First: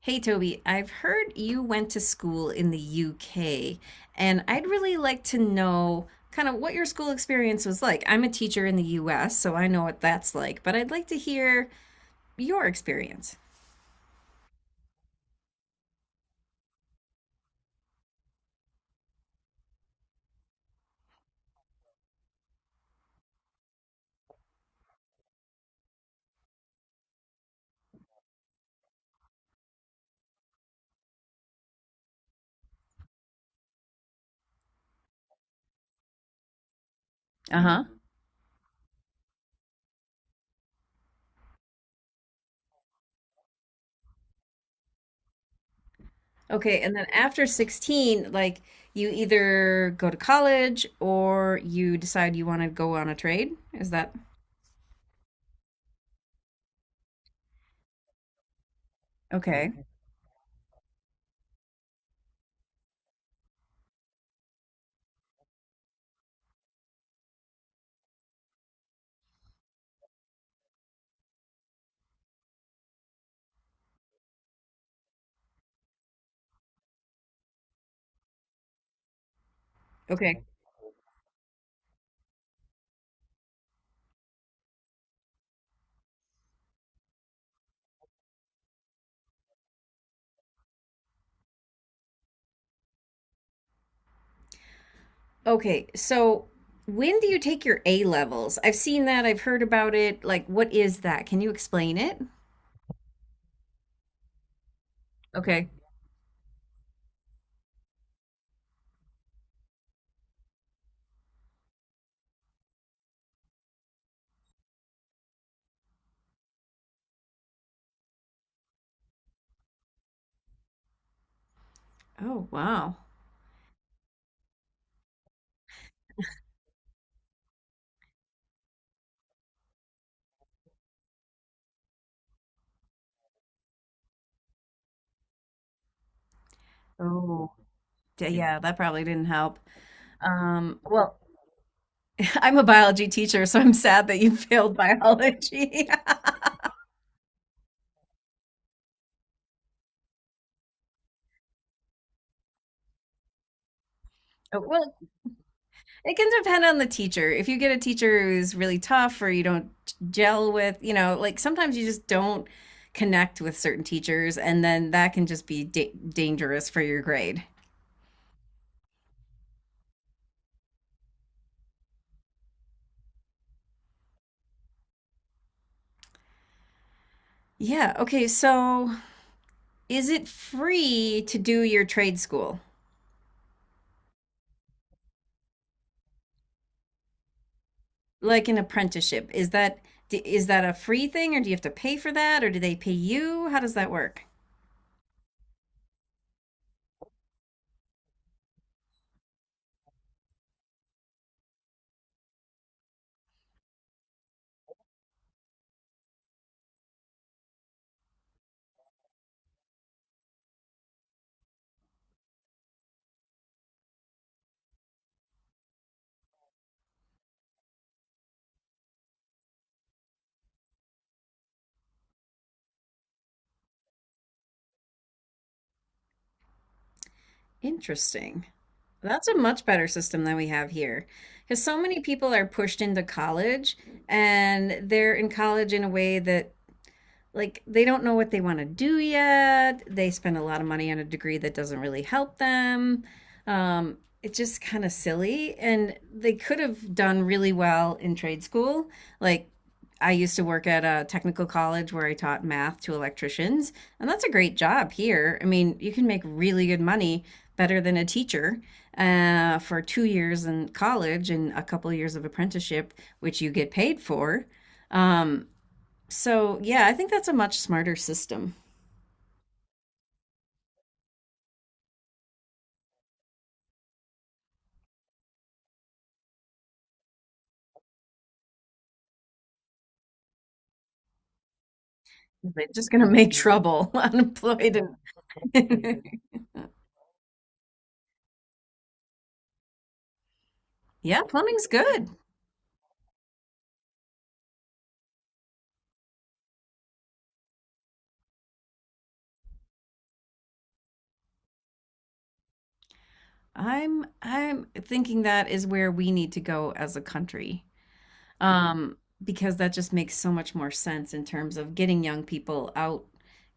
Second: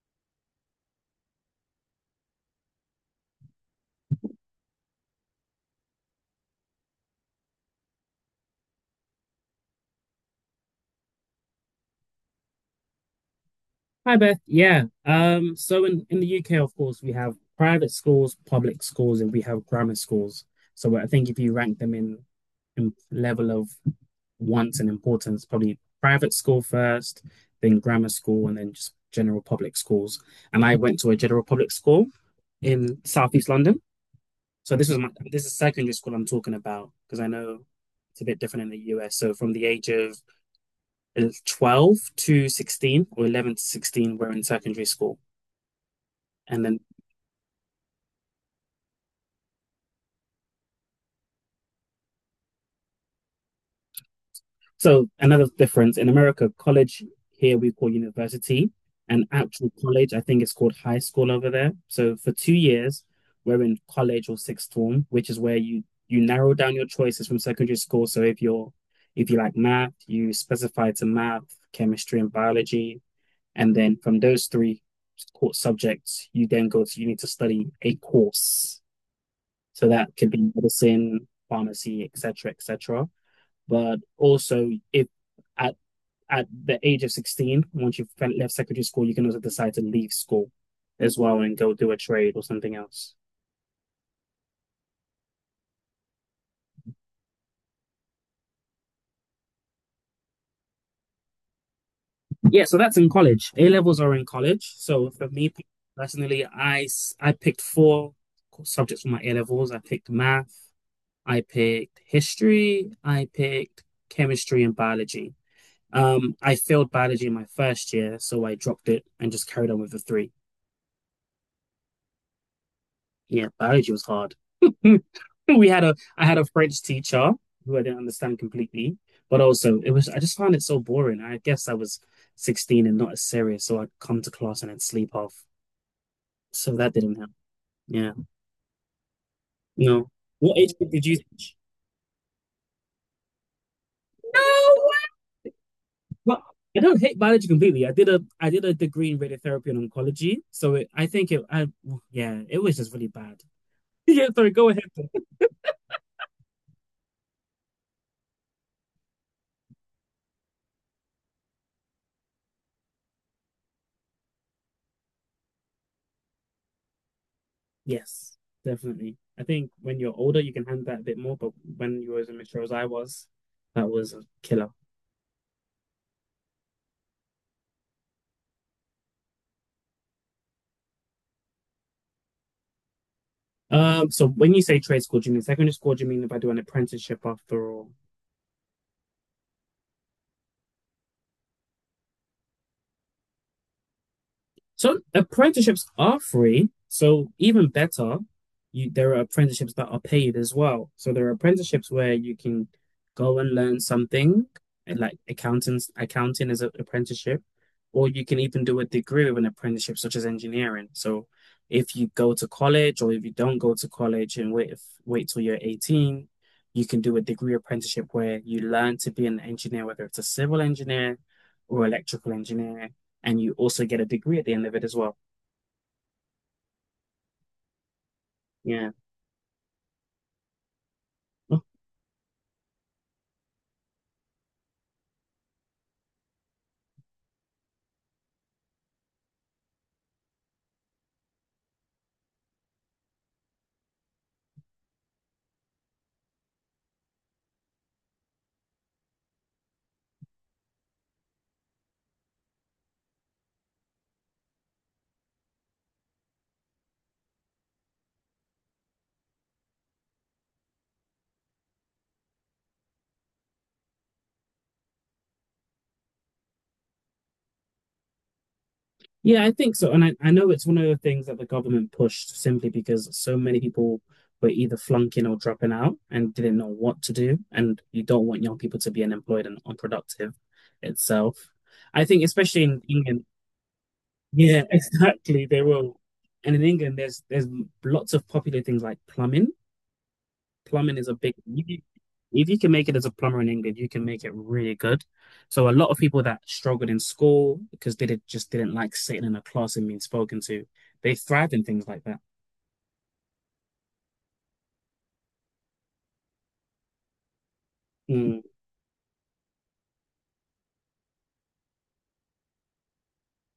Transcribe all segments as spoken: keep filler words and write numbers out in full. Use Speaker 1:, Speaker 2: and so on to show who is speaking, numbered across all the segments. Speaker 1: Hey Toby, I've heard you went to school in the U K, and I'd really like to know kind of what your school experience was like. I'm a teacher in the U S, so I know what that's like, but I'd like to hear your experience.
Speaker 2: Hi Beth. Yeah. Um, so in, in the U K, of course, we have private schools, public schools, and we have grammar schools. So I think if you rank them in, in level of wants and importance, probably private school first, then grammar school, and then just general public schools. And I went to a general public school in Southeast London. So this was my this is secondary school I'm talking about, because I know
Speaker 1: Uh-huh.
Speaker 2: it's a bit different in the U S. So from the age of uh, twelve to sixteen or eleven to sixteen, we're in secondary school. And then,
Speaker 1: Okay, and then after sixteen, like you either go to college or you decide you want to go on a trade. Is that—
Speaker 2: so another difference in America: college, here we call university, and actual
Speaker 1: Okay.
Speaker 2: college, I think, it's called high school over there. So for two years, we're in college or sixth form, which is where you you narrow down your choices from secondary school. So if you're if you like math, you specify to math, chemistry, and biology, and then from those three core subjects, you then go to you need to study a course. So that could
Speaker 1: Okay.
Speaker 2: be medicine, pharmacy, et cetera, et cetera. But also, if at at the age of sixteen, once you've left secondary school, you can also decide to leave school as well and go do a trade or something else.
Speaker 1: Okay. So when do you take your A levels? I've seen that, I've heard about it. Like, what is that? Can you explain it?
Speaker 2: Yeah, so that's in college. A levels are in college. So for me
Speaker 1: Okay.
Speaker 2: personally, I I picked four subjects for my A levels. I picked math, I picked history, I picked chemistry and biology. Um, I failed biology in my first year, so I dropped it and just carried on with the three.
Speaker 1: Oh, wow.
Speaker 2: Yeah, biology was hard. We had a I had a French teacher who I didn't understand completely, but also, it was, I just found it so boring. I guess I was sixteen and not as serious, so I'd come to class and I'd sleep off. So that didn't help.
Speaker 1: Oh,
Speaker 2: Yeah.
Speaker 1: d- yeah, that probably didn't help.
Speaker 2: No. What age
Speaker 1: Um,
Speaker 2: group did you
Speaker 1: well,
Speaker 2: teach?
Speaker 1: I'm a biology teacher, so I'm sad that you
Speaker 2: No
Speaker 1: failed
Speaker 2: way.
Speaker 1: biology.
Speaker 2: Well, I don't hate biology completely. I did a I did a degree in radiotherapy and oncology, so it, I think it I yeah, it was just really bad. Yeah, sorry, go ahead.
Speaker 1: Well, it can depend on the teacher. If you get a teacher who's really tough or you don't gel with, you know, like sometimes you just don't connect with certain teachers, and then that can just be da dangerous for your grade.
Speaker 2: Yes, definitely. I think when you're older, you can handle that a bit more, but when you were as immature as I was, that was a killer.
Speaker 1: Yeah, okay, so is it free to do your trade school?
Speaker 2: Um, so when you say trade school, do you mean secondary school? Do you mean if I do an apprenticeship after all?
Speaker 1: Like an apprenticeship, is that is that a free thing? Or do you have to pay for that? Or do they pay you? How does that work?
Speaker 2: So apprenticeships are free. So even better, you there are apprenticeships that are paid as well. So there are apprenticeships where you can go and learn something, and, like accountants, accounting is an apprenticeship, or you can even do a degree with an apprenticeship, such as engineering. So if you go to college, or if you don't go to college and wait if, wait till you're eighteen, you can do a degree apprenticeship where you learn to be an engineer, whether it's a civil engineer or electrical engineer, and you also get a degree at the end of it as well.
Speaker 1: Interesting.
Speaker 2: Yeah.
Speaker 1: That's a much better system than we have here, because so many people are pushed into college, and they're in college in a way that like they don't know what they want to do yet. They spend a lot of money on a degree that doesn't really help them. Um, it's just kind of silly. And they could have done really well in trade school. Like I used to work at a technical college where I taught math to electricians, and that's a great job here. I mean, you can make really good money, better than a teacher, uh, for two years in college and a couple years of apprenticeship, which you get paid for. Um, so, yeah, I think that's a much smarter system.
Speaker 2: Yeah, I think so. And I, I know it's one of the things that the government pushed, simply because so many people were either flunking or dropping out and didn't know what to do. And you don't want young people to be unemployed and unproductive itself. I think especially
Speaker 1: They're
Speaker 2: in
Speaker 1: just going to
Speaker 2: England,
Speaker 1: make trouble
Speaker 2: yeah,
Speaker 1: unemployed
Speaker 2: exactly, they will.
Speaker 1: and—
Speaker 2: And in England, there's there's lots of popular things like plumbing. Plumbing is a
Speaker 1: Yeah,
Speaker 2: big,
Speaker 1: plumbing's
Speaker 2: if you
Speaker 1: good.
Speaker 2: if you can make it as a plumber in England, you can make it really good. So a lot of people that struggled in school, because they did, just didn't like sitting in a class and being spoken to, they thrived in things like that.
Speaker 1: I'm I'm thinking that is where we need to go as a country.
Speaker 2: Mm.
Speaker 1: um, because that just makes so much more sense in terms of getting young people out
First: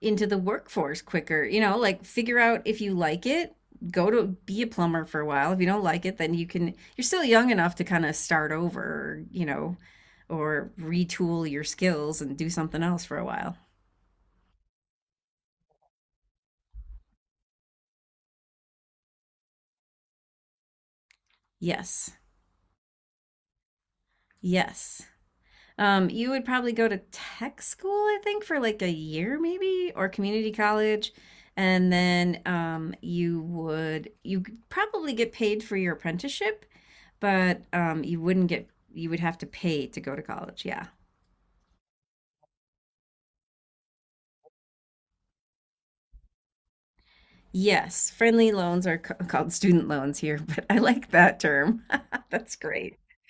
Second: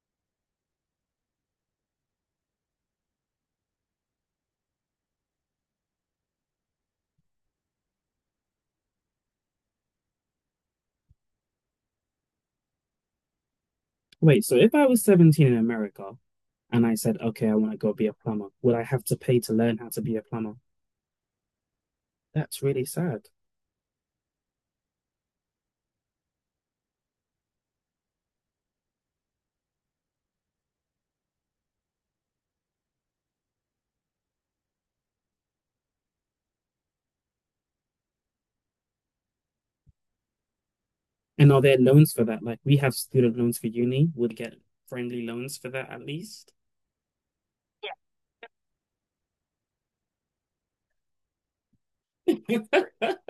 Speaker 1: into the workforce quicker. You know, like figure out if you like it, go to be a plumber for a while. If you don't like it, then you can, you're still young enough to kind of start over, you know, or retool your skills and do something else for a while.
Speaker 2: Wait, so if I was seventeen in America and I said, okay, I want to go be a plumber, would I have to pay to learn how to be a plumber?
Speaker 1: Yes.
Speaker 2: That's really sad.
Speaker 1: Yes. Um, you would probably go to tech school, I think, for like a year maybe, or community college, and then um, you would you could probably get paid for your apprenticeship, but um, you wouldn't get you would have to pay to go to college. Yeah.
Speaker 2: And are there loans for that? Like, we have student loans for uni; would get friendly loans for that at least.
Speaker 1: Yes, friendly loans are ca- called student loans here, but I like that term. That's great.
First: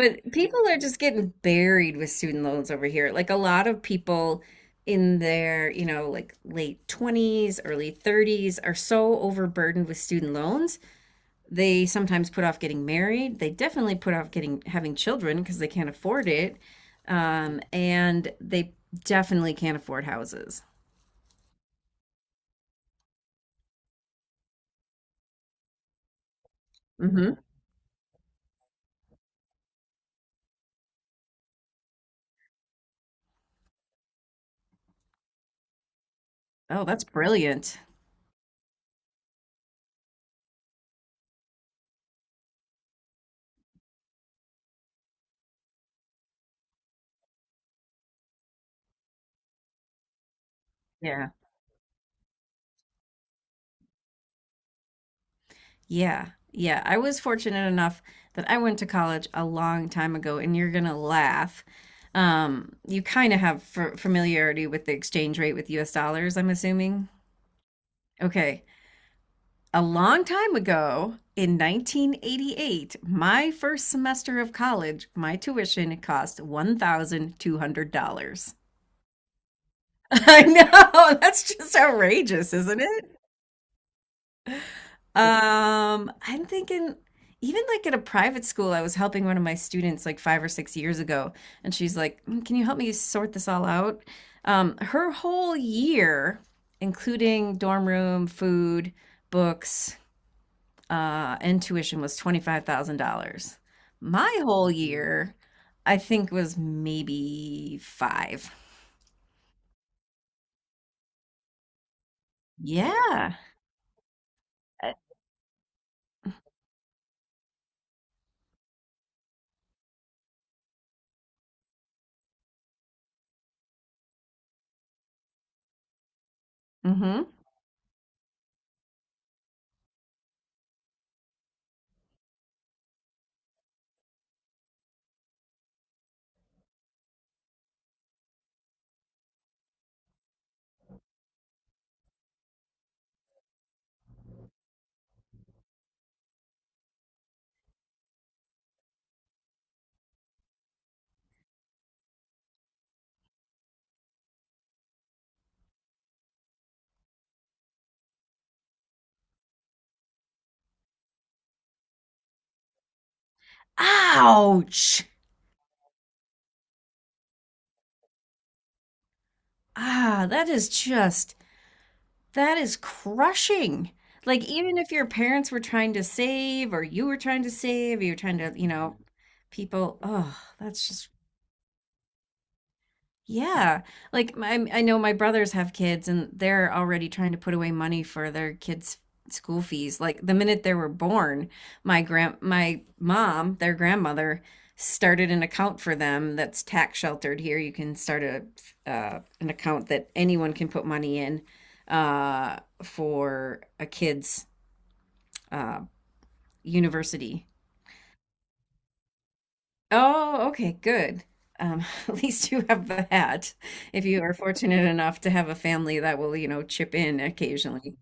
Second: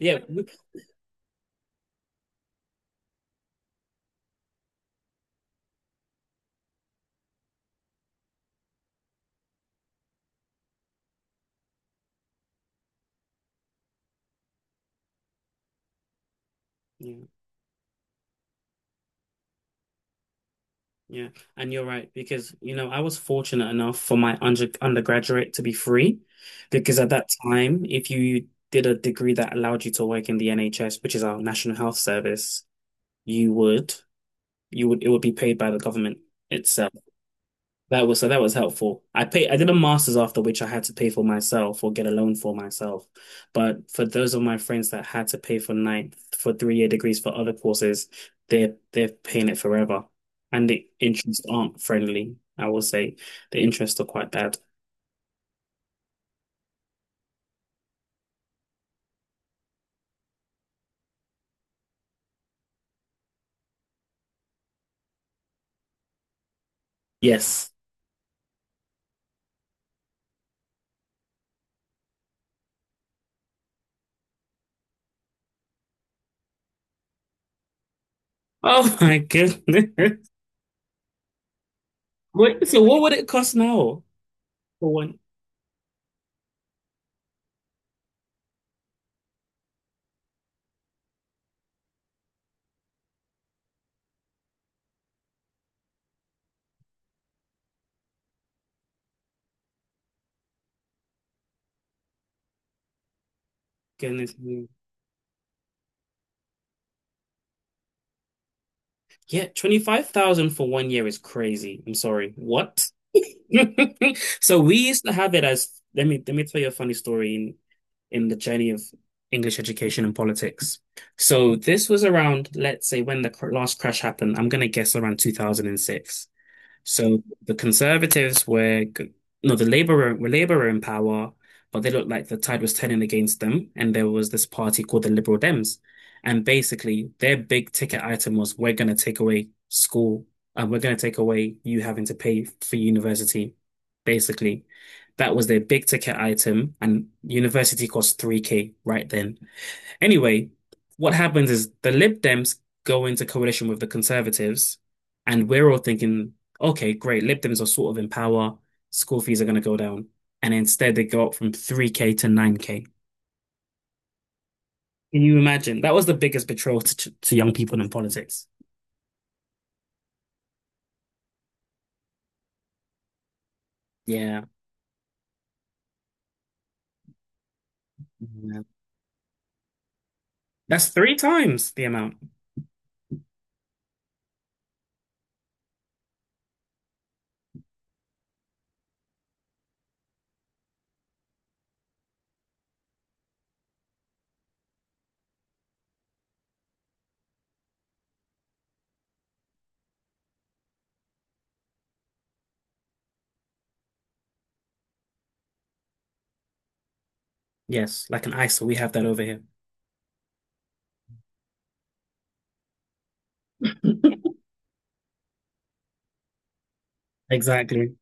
Speaker 2: Yeah. We-
Speaker 1: people are just getting buried with student loans over here. Like a lot of people in their, you know, like late twenties, early thirties are so overburdened with student loans. They sometimes put off getting married. They definitely put off getting having children because they can't afford it.
Speaker 2: yeah.
Speaker 1: Um, and they definitely can't afford houses.
Speaker 2: Yeah, and you're right, because, you know, I was fortunate enough for my under undergraduate to be free, because at that
Speaker 1: Hmm.
Speaker 2: time if you did a degree that allowed you to work in the N H S, which is our National Health Service, you would you would it would be paid by the government
Speaker 1: Oh,
Speaker 2: itself.
Speaker 1: that's brilliant.
Speaker 2: That was, so that was helpful. I pay I did a master's after, which I had to pay for myself or get a loan for myself. But for those of my friends that had to pay for nine for three year degrees for other courses, they're they're paying it forever. And the
Speaker 1: Yeah.
Speaker 2: interests aren't friendly, I will say. The interests are quite bad.
Speaker 1: Yeah. Yeah. I was fortunate enough that I went to college a long time ago, and you're gonna laugh. Um, you kind of have f familiarity with the exchange rate with U S dollars, I'm assuming.
Speaker 2: Yes.
Speaker 1: Okay. A long time ago, in nineteen eighty-eight, my first semester of college, my tuition cost one thousand two hundred dollars.
Speaker 2: Oh my goodness.
Speaker 1: I know, that's just outrageous,
Speaker 2: What,
Speaker 1: isn't
Speaker 2: so what
Speaker 1: it?
Speaker 2: would it cost now for one?
Speaker 1: Um, I'm thinking even like at a private school, I was helping one of my students like five or six years ago, and she's like, "Mm, Can you help me sort this all out?" Um, her whole year, including dorm room, food, books, uh, and tuition, was twenty-five thousand dollars.
Speaker 2: Goodness
Speaker 1: My
Speaker 2: me.
Speaker 1: whole year, I think was maybe five.
Speaker 2: Yeah, twenty-five thousand for one year is crazy. I'm sorry. What?
Speaker 1: Yeah.
Speaker 2: So we used to have it as let me let me tell you a funny story in in the journey of English education and politics. So this was around, let's say, when the cr- last crash happened. I'm gonna guess around two thousand six. So
Speaker 1: Mm-hmm.
Speaker 2: the Conservatives were, g- no, the Labour were, were Labour were in power, but they looked like the tide was turning against them. And there was this party called the Liberal Dems. And basically, their big ticket item was, we're going to take away school, and we're going to take away you having to pay for university, basically. That was their big ticket item. And university cost three K right then. Anyway, what happens is the Lib Dems go into coalition with the Conservatives, and we're all thinking, okay, great, Lib Dems are sort of in power, school fees are going to go down. And instead, they go up from three K to nine K.
Speaker 1: Ouch.
Speaker 2: Can you imagine? That was the biggest betrayal to, to young people in politics.
Speaker 1: Ah, that is just That is crushing. Like,
Speaker 2: Yeah.
Speaker 1: even if your parents were trying to save, or you were trying to save, you are trying to, you know, people, oh, that's
Speaker 2: That's
Speaker 1: just—
Speaker 2: three times the amount.
Speaker 1: Yeah. Like my, I know my brothers have kids, and they're already trying to put away money for their kids' school fees. Like the minute they were born, my grand my mom, their grandmother, started an account for them that's tax sheltered here. You can start a uh, an account that anyone can put money in uh for a kid's uh university.
Speaker 2: Yes, like an ISO. We have that over here.
Speaker 1: Oh, okay, good. Um, at least you have that. If you are fortunate enough to have a family that will, you know, chip in
Speaker 2: Exactly.
Speaker 1: occasionally.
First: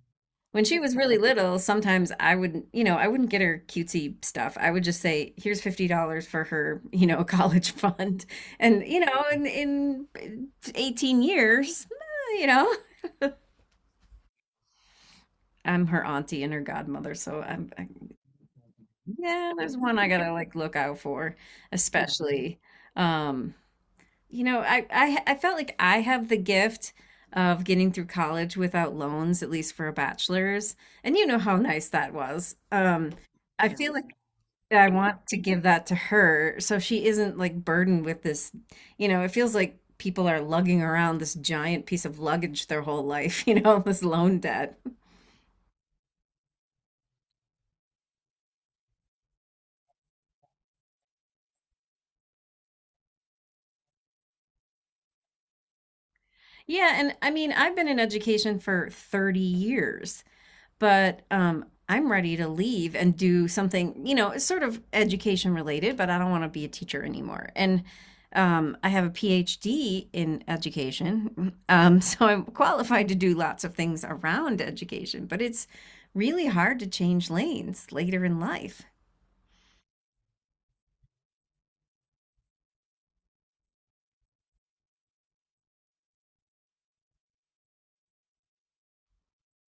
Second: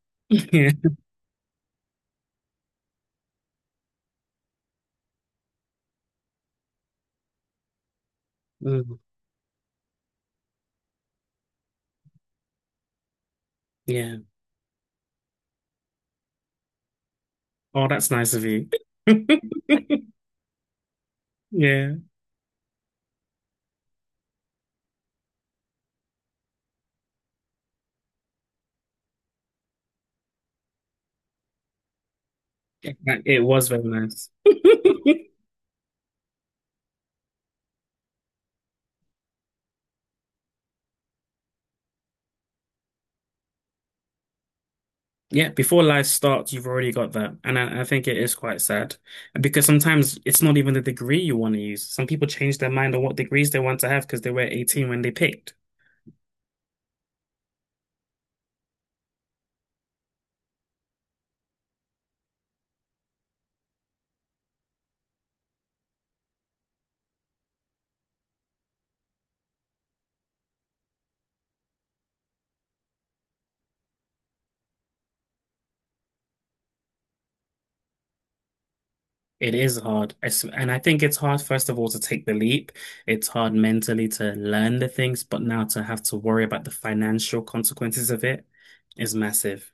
Speaker 1: When
Speaker 2: Yeah.
Speaker 1: she was really little, sometimes I would, you know, I wouldn't get her cutesy stuff. I would just say, "Here's fifty dollars for her, you know, college fund." And
Speaker 2: Mm,
Speaker 1: you know, in in eighteen years, eh, you know,
Speaker 2: yeah.
Speaker 1: I'm her auntie and her godmother, so I'm,
Speaker 2: Oh,
Speaker 1: I,
Speaker 2: that's nice of you.
Speaker 1: yeah, there's one I gotta like look out for,
Speaker 2: Yeah.
Speaker 1: especially. Um, you know, I, I I felt like I have the gift of getting through college without loans, at least for a bachelor's. And you know how nice that was.
Speaker 2: It,
Speaker 1: Um,
Speaker 2: it was
Speaker 1: I
Speaker 2: very
Speaker 1: feel like
Speaker 2: nice.
Speaker 1: I want to give that to her so she isn't like burdened with this, you know, it feels like people are lugging around this giant piece of luggage their whole life, you know, this loan debt.
Speaker 2: Yeah, before life starts, you've already got that. And I, I think it is quite sad, because sometimes it's not even the degree you want to use. Some people change their mind on what degrees they want to have because they were eighteen when they picked.
Speaker 1: Yeah, and I mean, I've been in education for thirty years. but um, I'm ready to leave and do something, you know, it's sort of education related, but I don't want to be a teacher anymore. And um, I have a P H D in education, um, so I'm qualified to do lots of things around education, but it's really hard to change lanes later in life.
Speaker 2: It is hard. It's- And I think it's hard, first of all, to take the leap. It's hard mentally to learn the things, but now to have to worry about the financial consequences of it is massive.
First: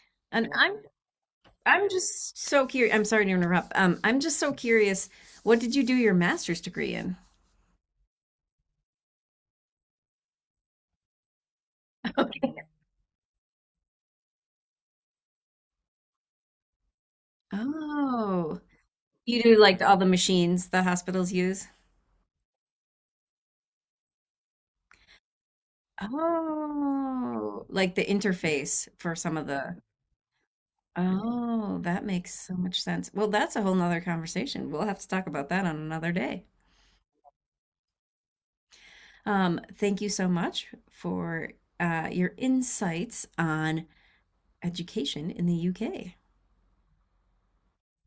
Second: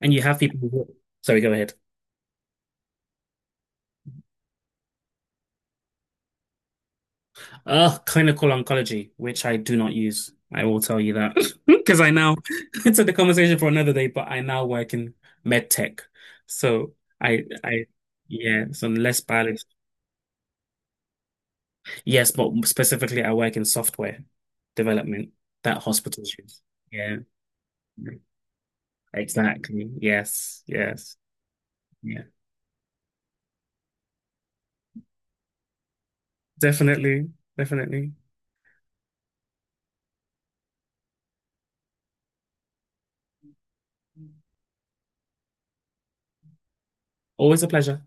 Speaker 2: And you have
Speaker 1: And
Speaker 2: people
Speaker 1: I'm
Speaker 2: who, sorry, go ahead.
Speaker 1: I'm just so curious. I'm sorry to interrupt. Um, I'm just so curious. What did you do your master's degree in?
Speaker 2: Uh, clinical oncology, which I do not use. I will tell you that. Because I now
Speaker 1: Okay.
Speaker 2: it's a conversation for another day, but I now work in med tech. So I, I,
Speaker 1: Oh,
Speaker 2: yeah, so I'm less
Speaker 1: you do
Speaker 2: biology.
Speaker 1: like all the machines the hospitals use?
Speaker 2: Yes, but specifically, I work in software development that hospitals use. Yeah,
Speaker 1: Oh, like the interface for some of the—
Speaker 2: exactly. Yes, yes,
Speaker 1: Oh, that
Speaker 2: yeah,
Speaker 1: makes so much sense. Well, that's a whole nother conversation. We'll have to talk about that on another day.
Speaker 2: definitely, definitely.
Speaker 1: Um, thank you so much for uh, your insights on education in the U K.
Speaker 2: Always a pleasure.